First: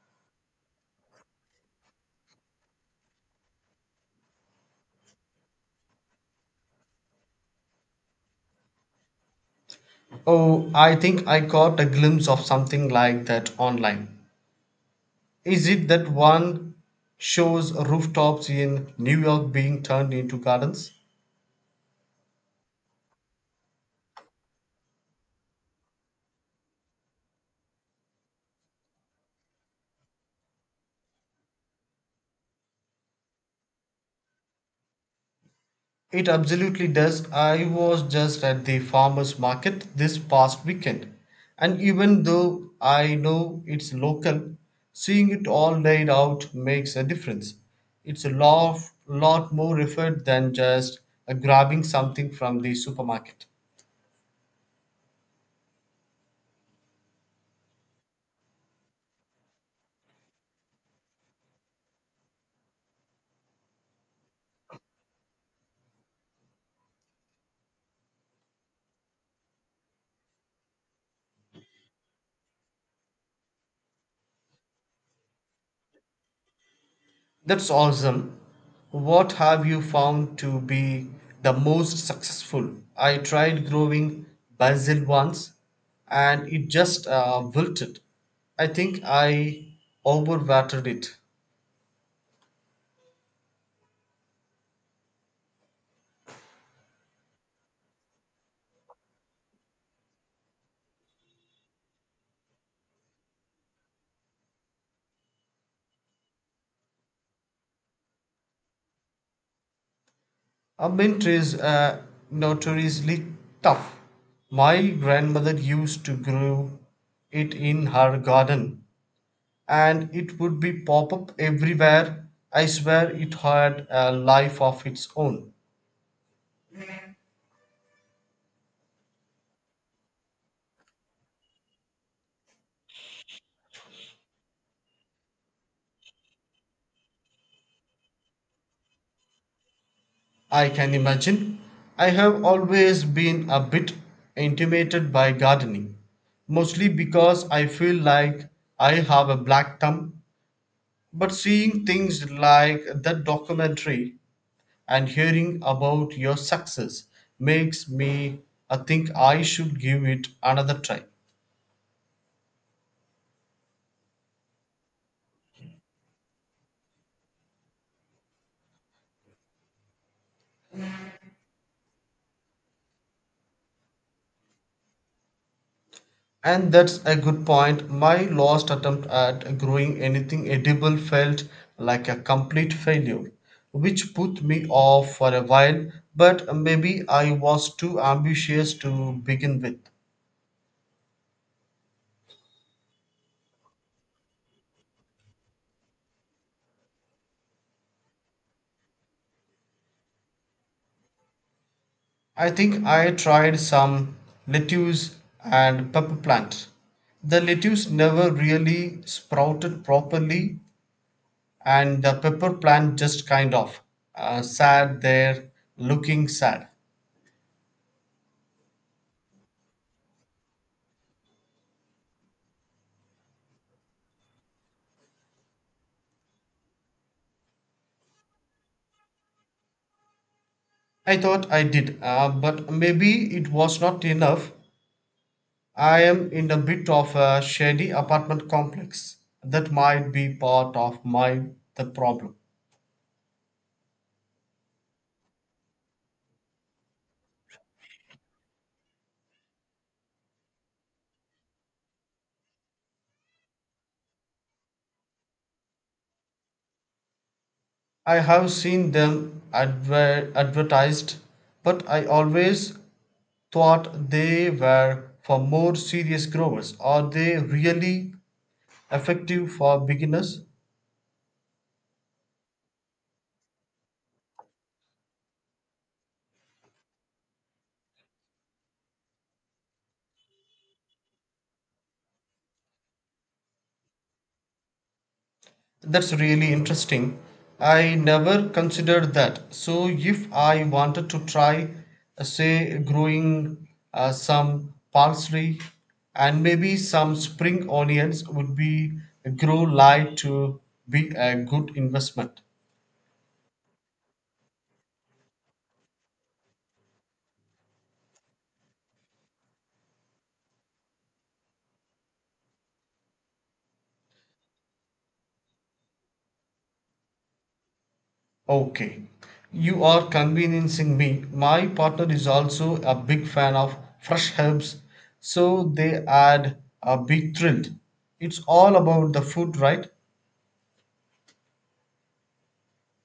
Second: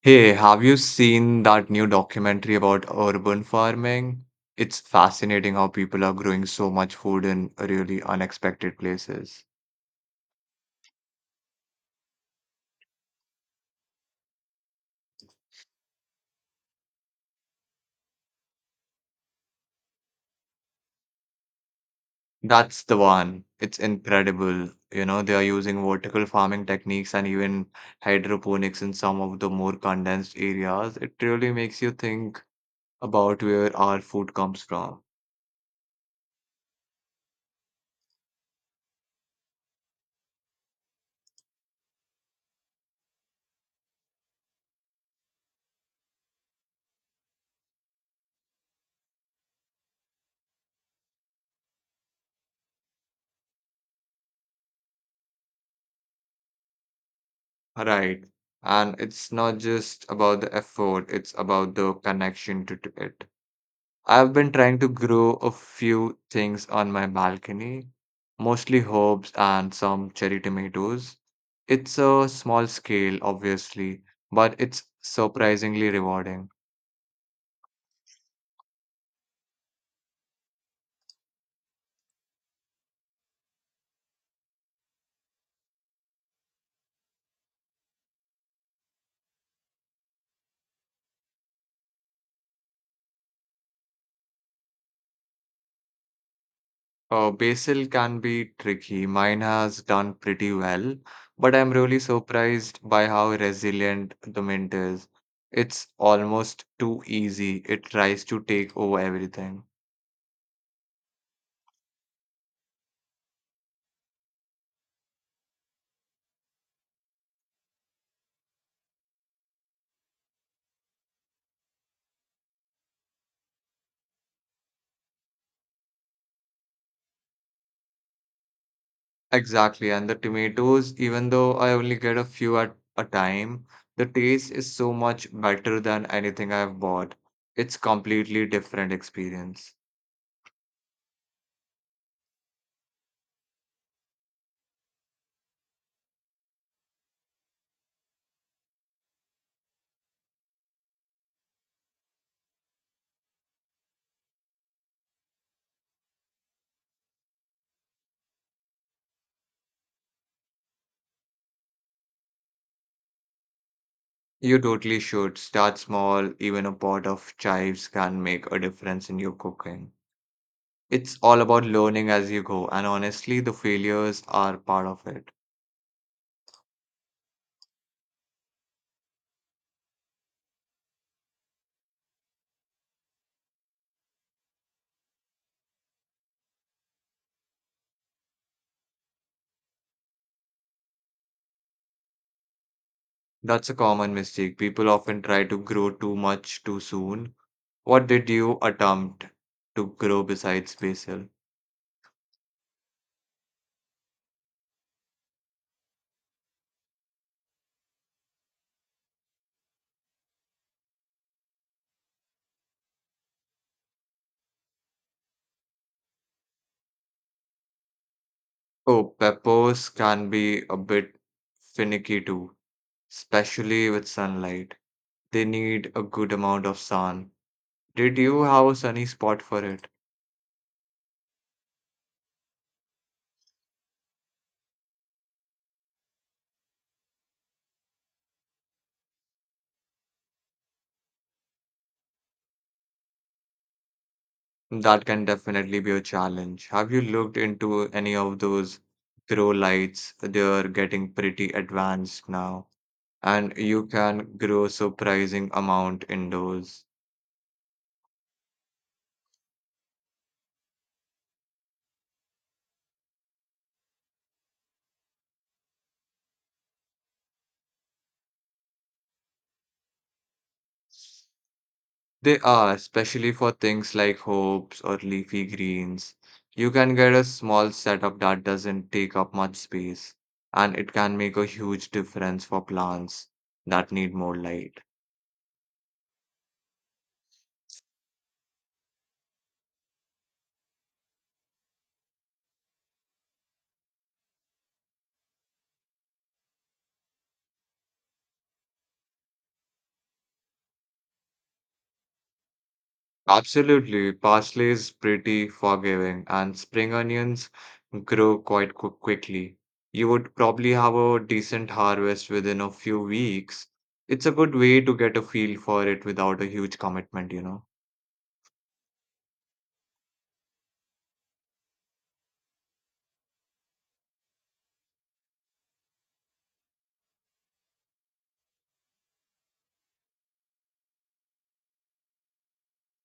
Hey, have you seen that new documentary about urban farming? It's fascinating how people are growing so much food in really unexpected places. Oh, I think I caught a glimpse of something like that online. Is it that one shows rooftops in New York being turned into gardens? That's the one. It's incredible. You know, they are using vertical farming techniques and even hydroponics in some of the more condensed areas. It really makes you think about where our food comes from. It absolutely does. I was just at the farmers market this past weekend, and even though I know it's local, seeing it all laid out makes a difference. It's a lot more effort than just grabbing something from the supermarket. Right. And it's not just about the effort, it's about the connection to it. I've been trying to grow a few things on my balcony, mostly herbs and some cherry tomatoes. It's a small scale, obviously, but it's surprisingly rewarding. That's awesome. What have you found to be the most successful? I tried growing basil once and it just wilted. I think I overwatered it. Basil can be tricky. Mine has done pretty well, but I'm really surprised by how resilient the mint is. It's almost too easy. It tries to take over everything. A mint is notoriously tough. My grandmother used to grow it in her garden and it would be pop up everywhere. I swear it had a life of its own. Exactly, and the tomatoes, even though I only get a few at a time, the taste is so much better than anything I've bought. It's completely different experience. I can imagine. I have always been a bit intimidated by gardening, mostly because I feel like I have a black thumb. But seeing things like that documentary and hearing about your success makes me I think I should give it another try. You totally should start small. Even a pot of chives can make a difference in your cooking. It's all about learning as you go, and honestly, the failures are part of it. And that's a good point. My last attempt at growing anything edible felt like a complete failure, which put me off for a while, but maybe I was too ambitious to begin with. That's a common mistake. People often try to grow too much too soon. What did you attempt to grow besides basil? I think I tried some lettuce and pepper plant. The lettuce never really sprouted properly, and the pepper plant just kind of sat there looking sad. Oh, peppers can be a bit finicky too, especially with sunlight. They need a good amount of sun. Did you have a sunny spot for it? I thought I did, but maybe it was not enough. I am in a bit of a shady apartment complex. That might be part of my the problem. That can definitely be a challenge. Have you looked into any of those grow lights? They're getting pretty advanced now, and you can grow surprising amount indoors. I have seen them advertised, but I always thought they were for more serious growers. Are they really effective for beginners? They are, especially for things like hopes or leafy greens. You can get a small setup that doesn't take up much space, and it can make a huge difference for plants that need more light. That's really interesting. I never considered that. So, if I wanted to try, say, growing some parsley and maybe some spring onions, would be grow light to be a good investment. Absolutely, parsley is pretty forgiving, and spring onions grow quickly. You would probably have a decent harvest within a few weeks. It's a good way to get a feel for it without a huge commitment, you know. Okay, you are convincing me. My partner is also a big fan of fresh herbs, so they add a big thrill. It's all about the food, right?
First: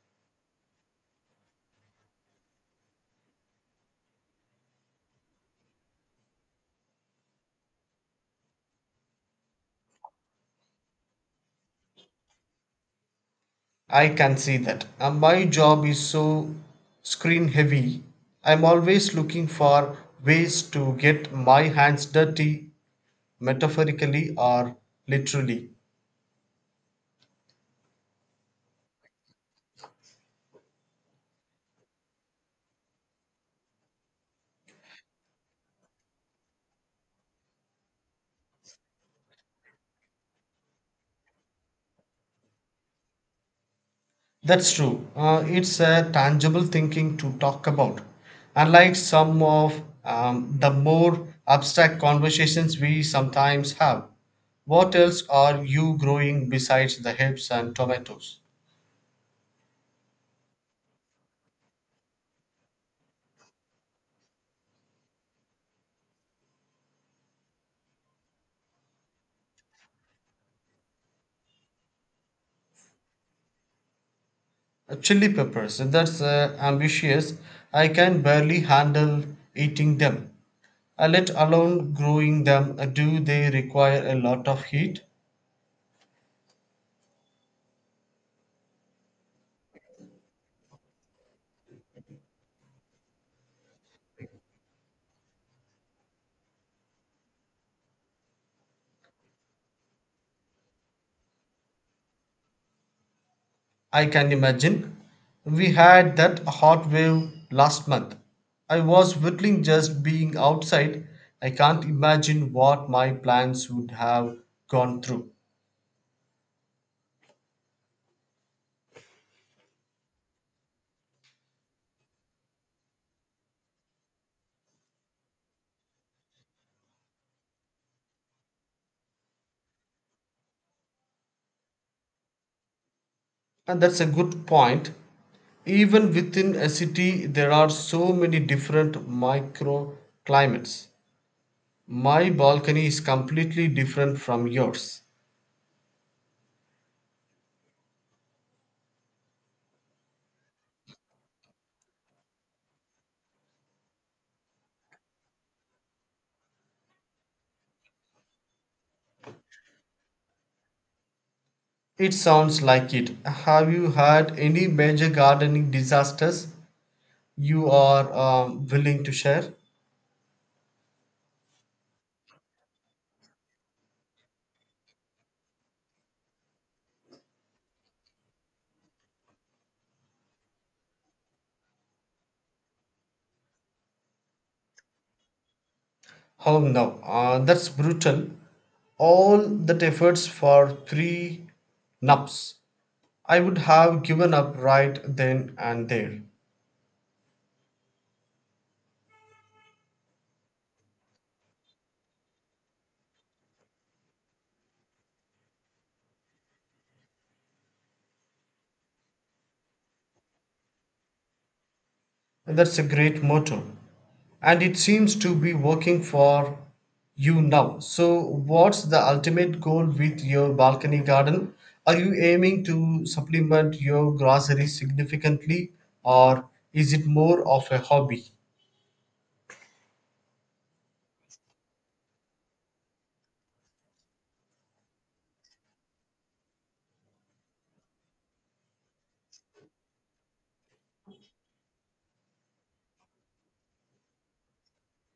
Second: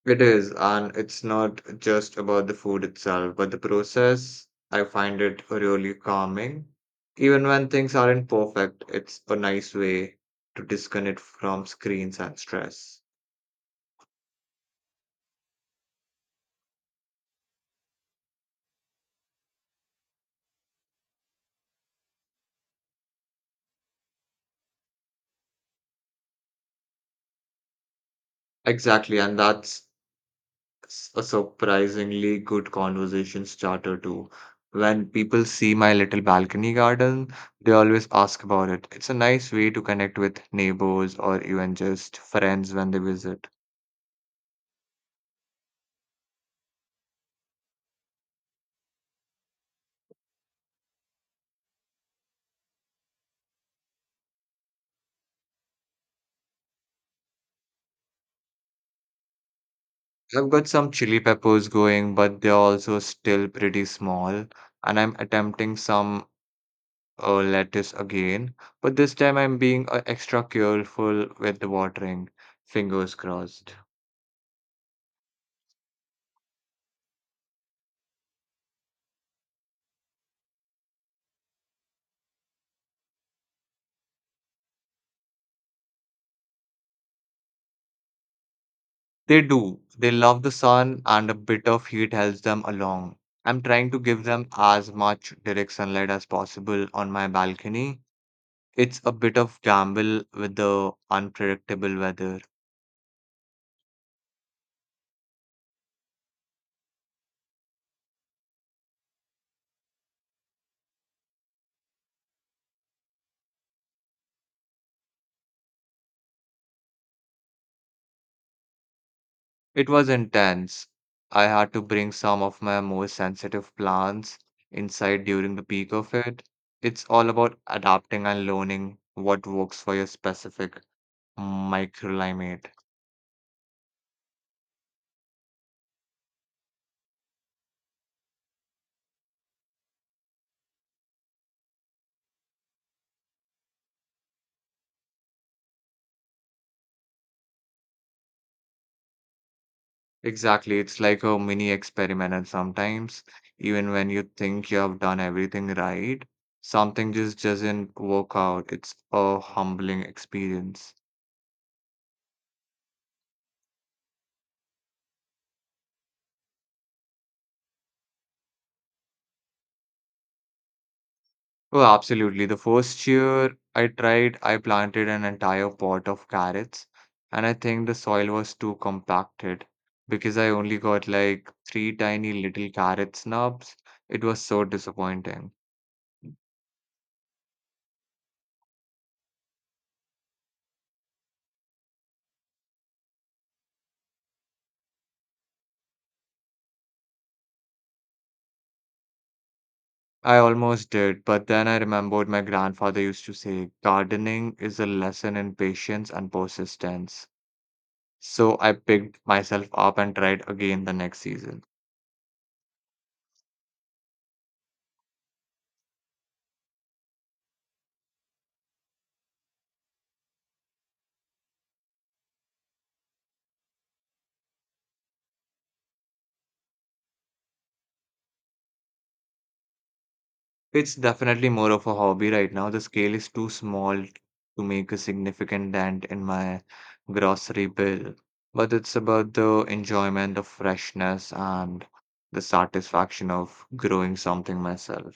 It is, and it's not just about the food itself, but the process. I find it really calming. Even when things aren't perfect, it's a nice way to disconnect from screens and stress. I can see that. My job is so screen heavy. I'm always looking for ways to get my hands dirty, metaphorically or literally. Exactly, and a surprisingly good conversation starter too. When people see my little balcony garden, they always ask about it. It's a nice way to connect with neighbors or even just friends when they visit. That's true. It's a tangible thinking to talk about. Unlike some of the more abstract conversations we sometimes have, what else are you growing besides the herbs and tomatoes? I've got some chili peppers going, but they're also still pretty small. And I'm attempting some lettuce again, but this time I'm being extra careful with the watering. Fingers crossed. Chili peppers, that's ambitious. I can barely handle eating them. Let alone growing them, do they require a lot of heat? They do. They love the sun, and a bit of heat helps them along. I'm trying to give them as much direct sunlight as possible on my balcony. It's a bit of gamble with the unpredictable weather. I can imagine. We had that hot wave last month. I was whittling just being outside. I can't imagine what my plants would have gone through. It was intense. I had to bring some of my most sensitive plants inside during the peak of it. It's all about adapting and learning what works for your specific microclimate. And that's a good point. Even within a city, there are so many different microclimates. My balcony is completely different from yours. Exactly, it's like a mini experiment, and sometimes, even when you think you have done everything right, something just doesn't work out. It's a humbling experience. It sounds like it. Have you had any major gardening disasters you are willing to share? Oh, absolutely. The first year I tried, I planted an entire pot of carrots, and I think the soil was too compacted because I only got like three tiny little carrot snubs. It was so disappointing. Oh no, that's brutal. All that efforts for three nups. I would have given up right then and there. I almost did, but then I remembered my grandfather used to say, gardening is a lesson in patience and persistence. So I picked myself up and tried again the next season. That's a great motto. And it seems to be working for you now. So, what's the ultimate goal with your balcony garden? Are you aiming to supplement your groceries significantly, or is it more of a hobby? It's definitely more of a hobby right now. The scale is too small to make a significant dent in my grocery bill, but it's about the enjoyment of freshness and the satisfaction of growing something myself.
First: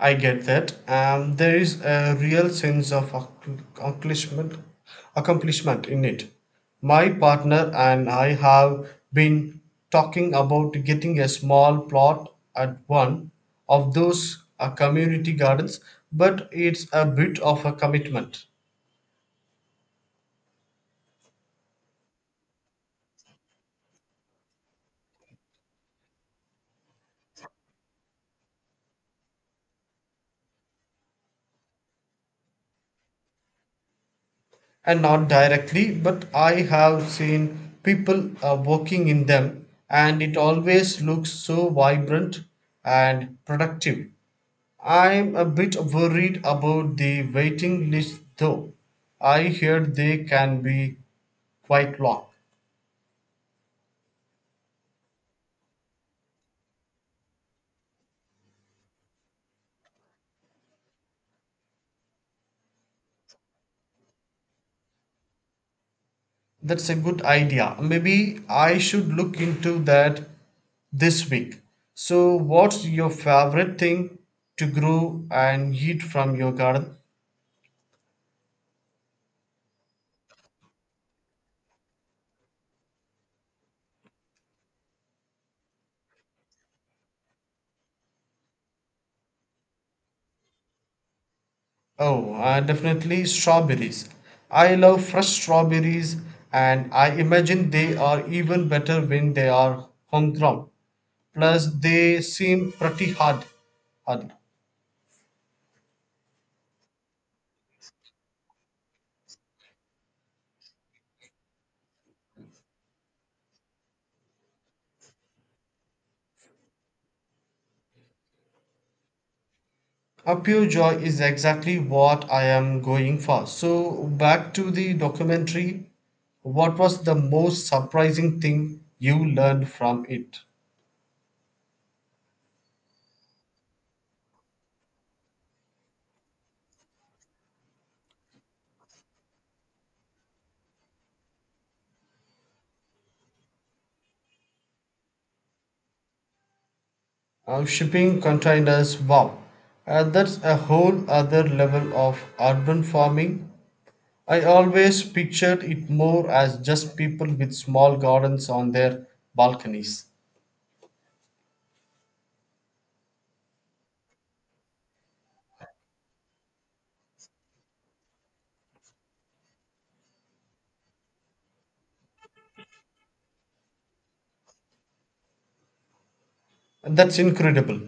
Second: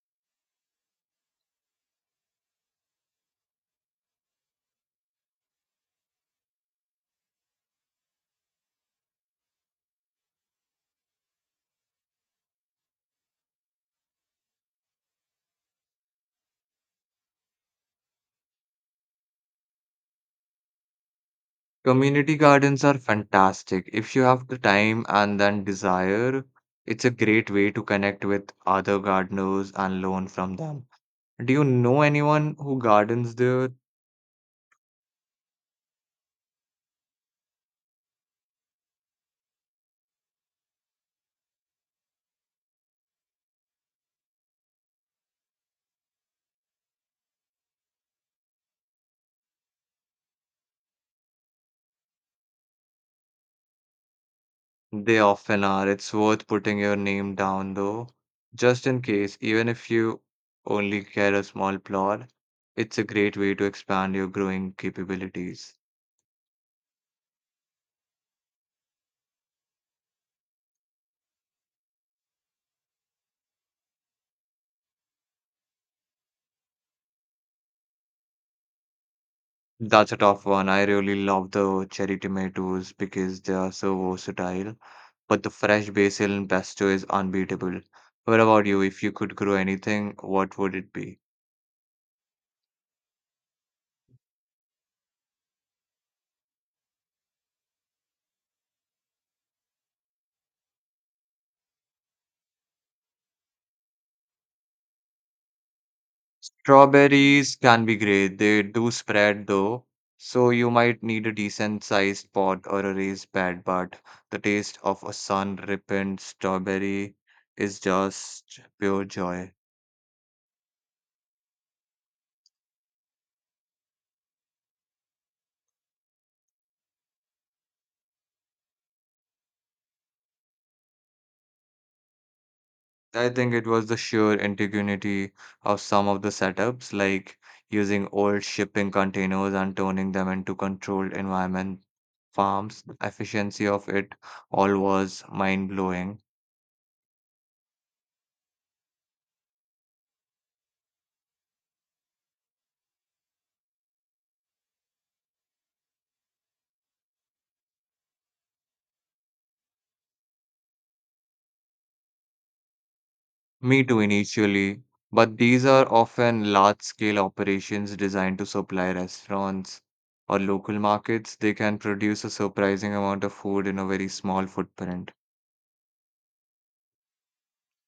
I get that. There is a real sense of accomplishment, accomplishment in it. My partner and I have been talking about getting a small plot at one of those community gardens, but it's a bit of a commitment. Community gardens are fantastic. If you have the time and then desire, it's a great way to connect with other gardeners and learn from them. Do you know anyone who gardens there? And not directly, but I have seen people working in them, and it always looks so vibrant and productive I'm a bit worried about the waiting list though. I heard they can be quite long. They often are. It's worth putting your name down though, just in case, even if you only get a small plot, it's a great way to expand your growing capabilities. That's a good idea. Maybe I should look into that this week. So, what's your favorite thing to grow and eat from your garden? That's a tough one. I really love the cherry tomatoes because they are so versatile, but the fresh basil and pesto is unbeatable. What about you? If you could grow anything, what would it be? Oh, definitely strawberries. I love fresh strawberries, and I imagine they are even better when they are homegrown. Plus, they seem pretty hard. Strawberries can be great. They do spread though, so you might need a decent sized pot or a raised bed, but the taste of a sun-ripened strawberry is just pure joy. A pure joy is exactly what I am going for. So, back to the documentary. What was the most surprising thing you learned from it? I think it was the sheer ingenuity of some of the setups, like using old shipping containers and turning them into controlled environment farms. The efficiency of it all was mind-blowing. Shipping containers, wow. That's a whole other level of urban farming. I always pictured it more as just people with small gardens on their balconies. Me too initially, but these are often large-scale operations designed to supply restaurants or local markets. They can produce a surprising amount of food in a very small footprint. And that's incredible.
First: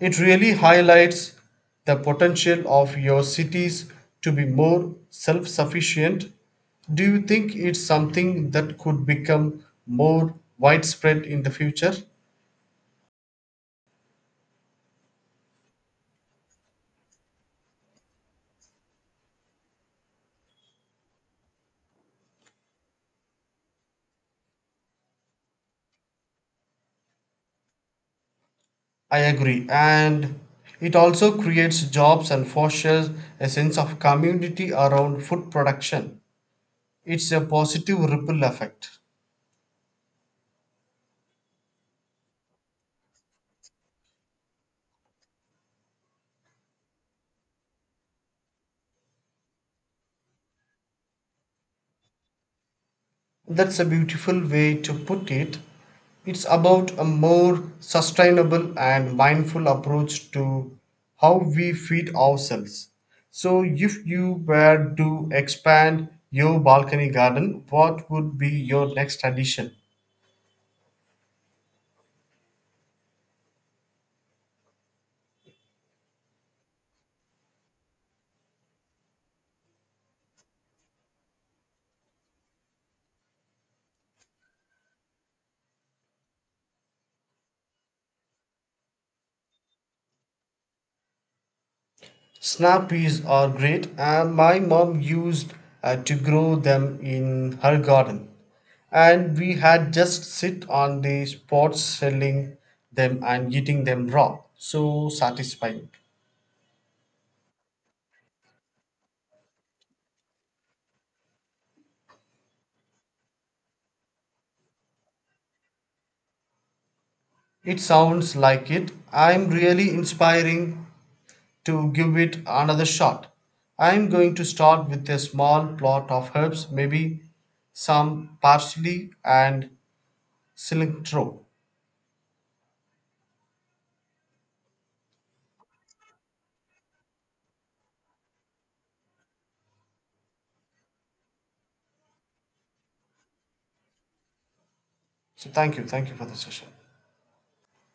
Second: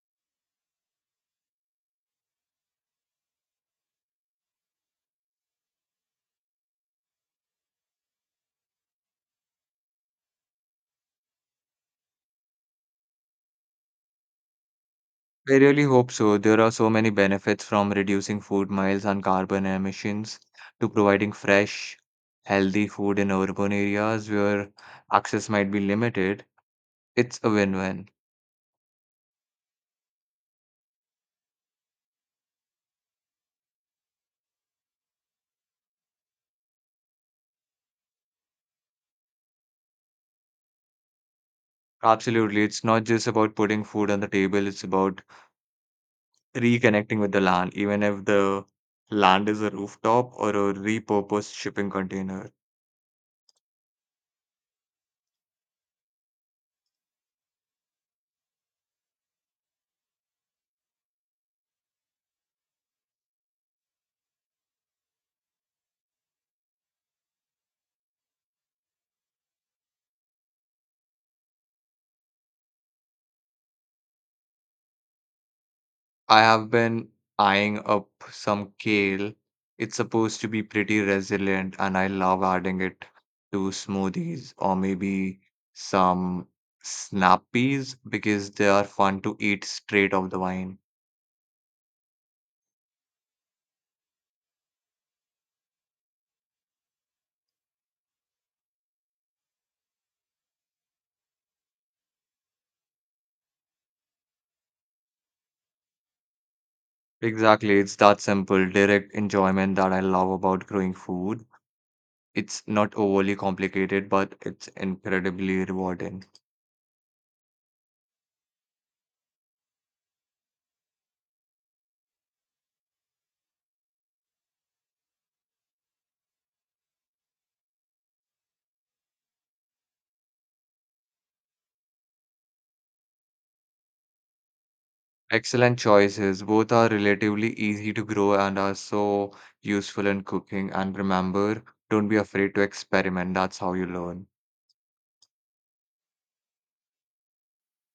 It really highlights the potential of your cities to be more self sufficient. Do you think it's something that could become more widespread in the future? I really hope so. There are so many benefits from reducing food miles and carbon emissions to providing fresh, healthy food in urban areas where access might be limited. It's a win-win. I agree. And it also creates jobs and fosters a sense of community around food production. It's a positive ripple effect. Absolutely. It's not just about putting food on the table, it's about reconnecting with the land, even if the land is a rooftop or a repurposed shipping container. That's a beautiful way to put it. It's about a more sustainable and mindful approach to how we feed ourselves. So, if you were to expand your balcony garden, what would be your next addition? I have been eyeing up some kale. It's supposed to be pretty resilient, and I love adding it to smoothies or maybe some snap peas because they are fun to eat straight off the vine. Snap peas are great and my mom used to grow them in her garden and we had just sit on the spots selling them and eating them raw. So satisfying. Exactly, it's that simple, direct enjoyment that I love about growing food. It's not overly complicated, but it's incredibly rewarding. It sounds like it. I'm really inspiring to give it another shot. I'm going to start with a small plot of herbs, maybe some parsley and cilantro. Excellent choices. Both are relatively easy to grow and are so useful in cooking. And remember, don't be afraid to experiment. That's how you learn. So thank you for the session.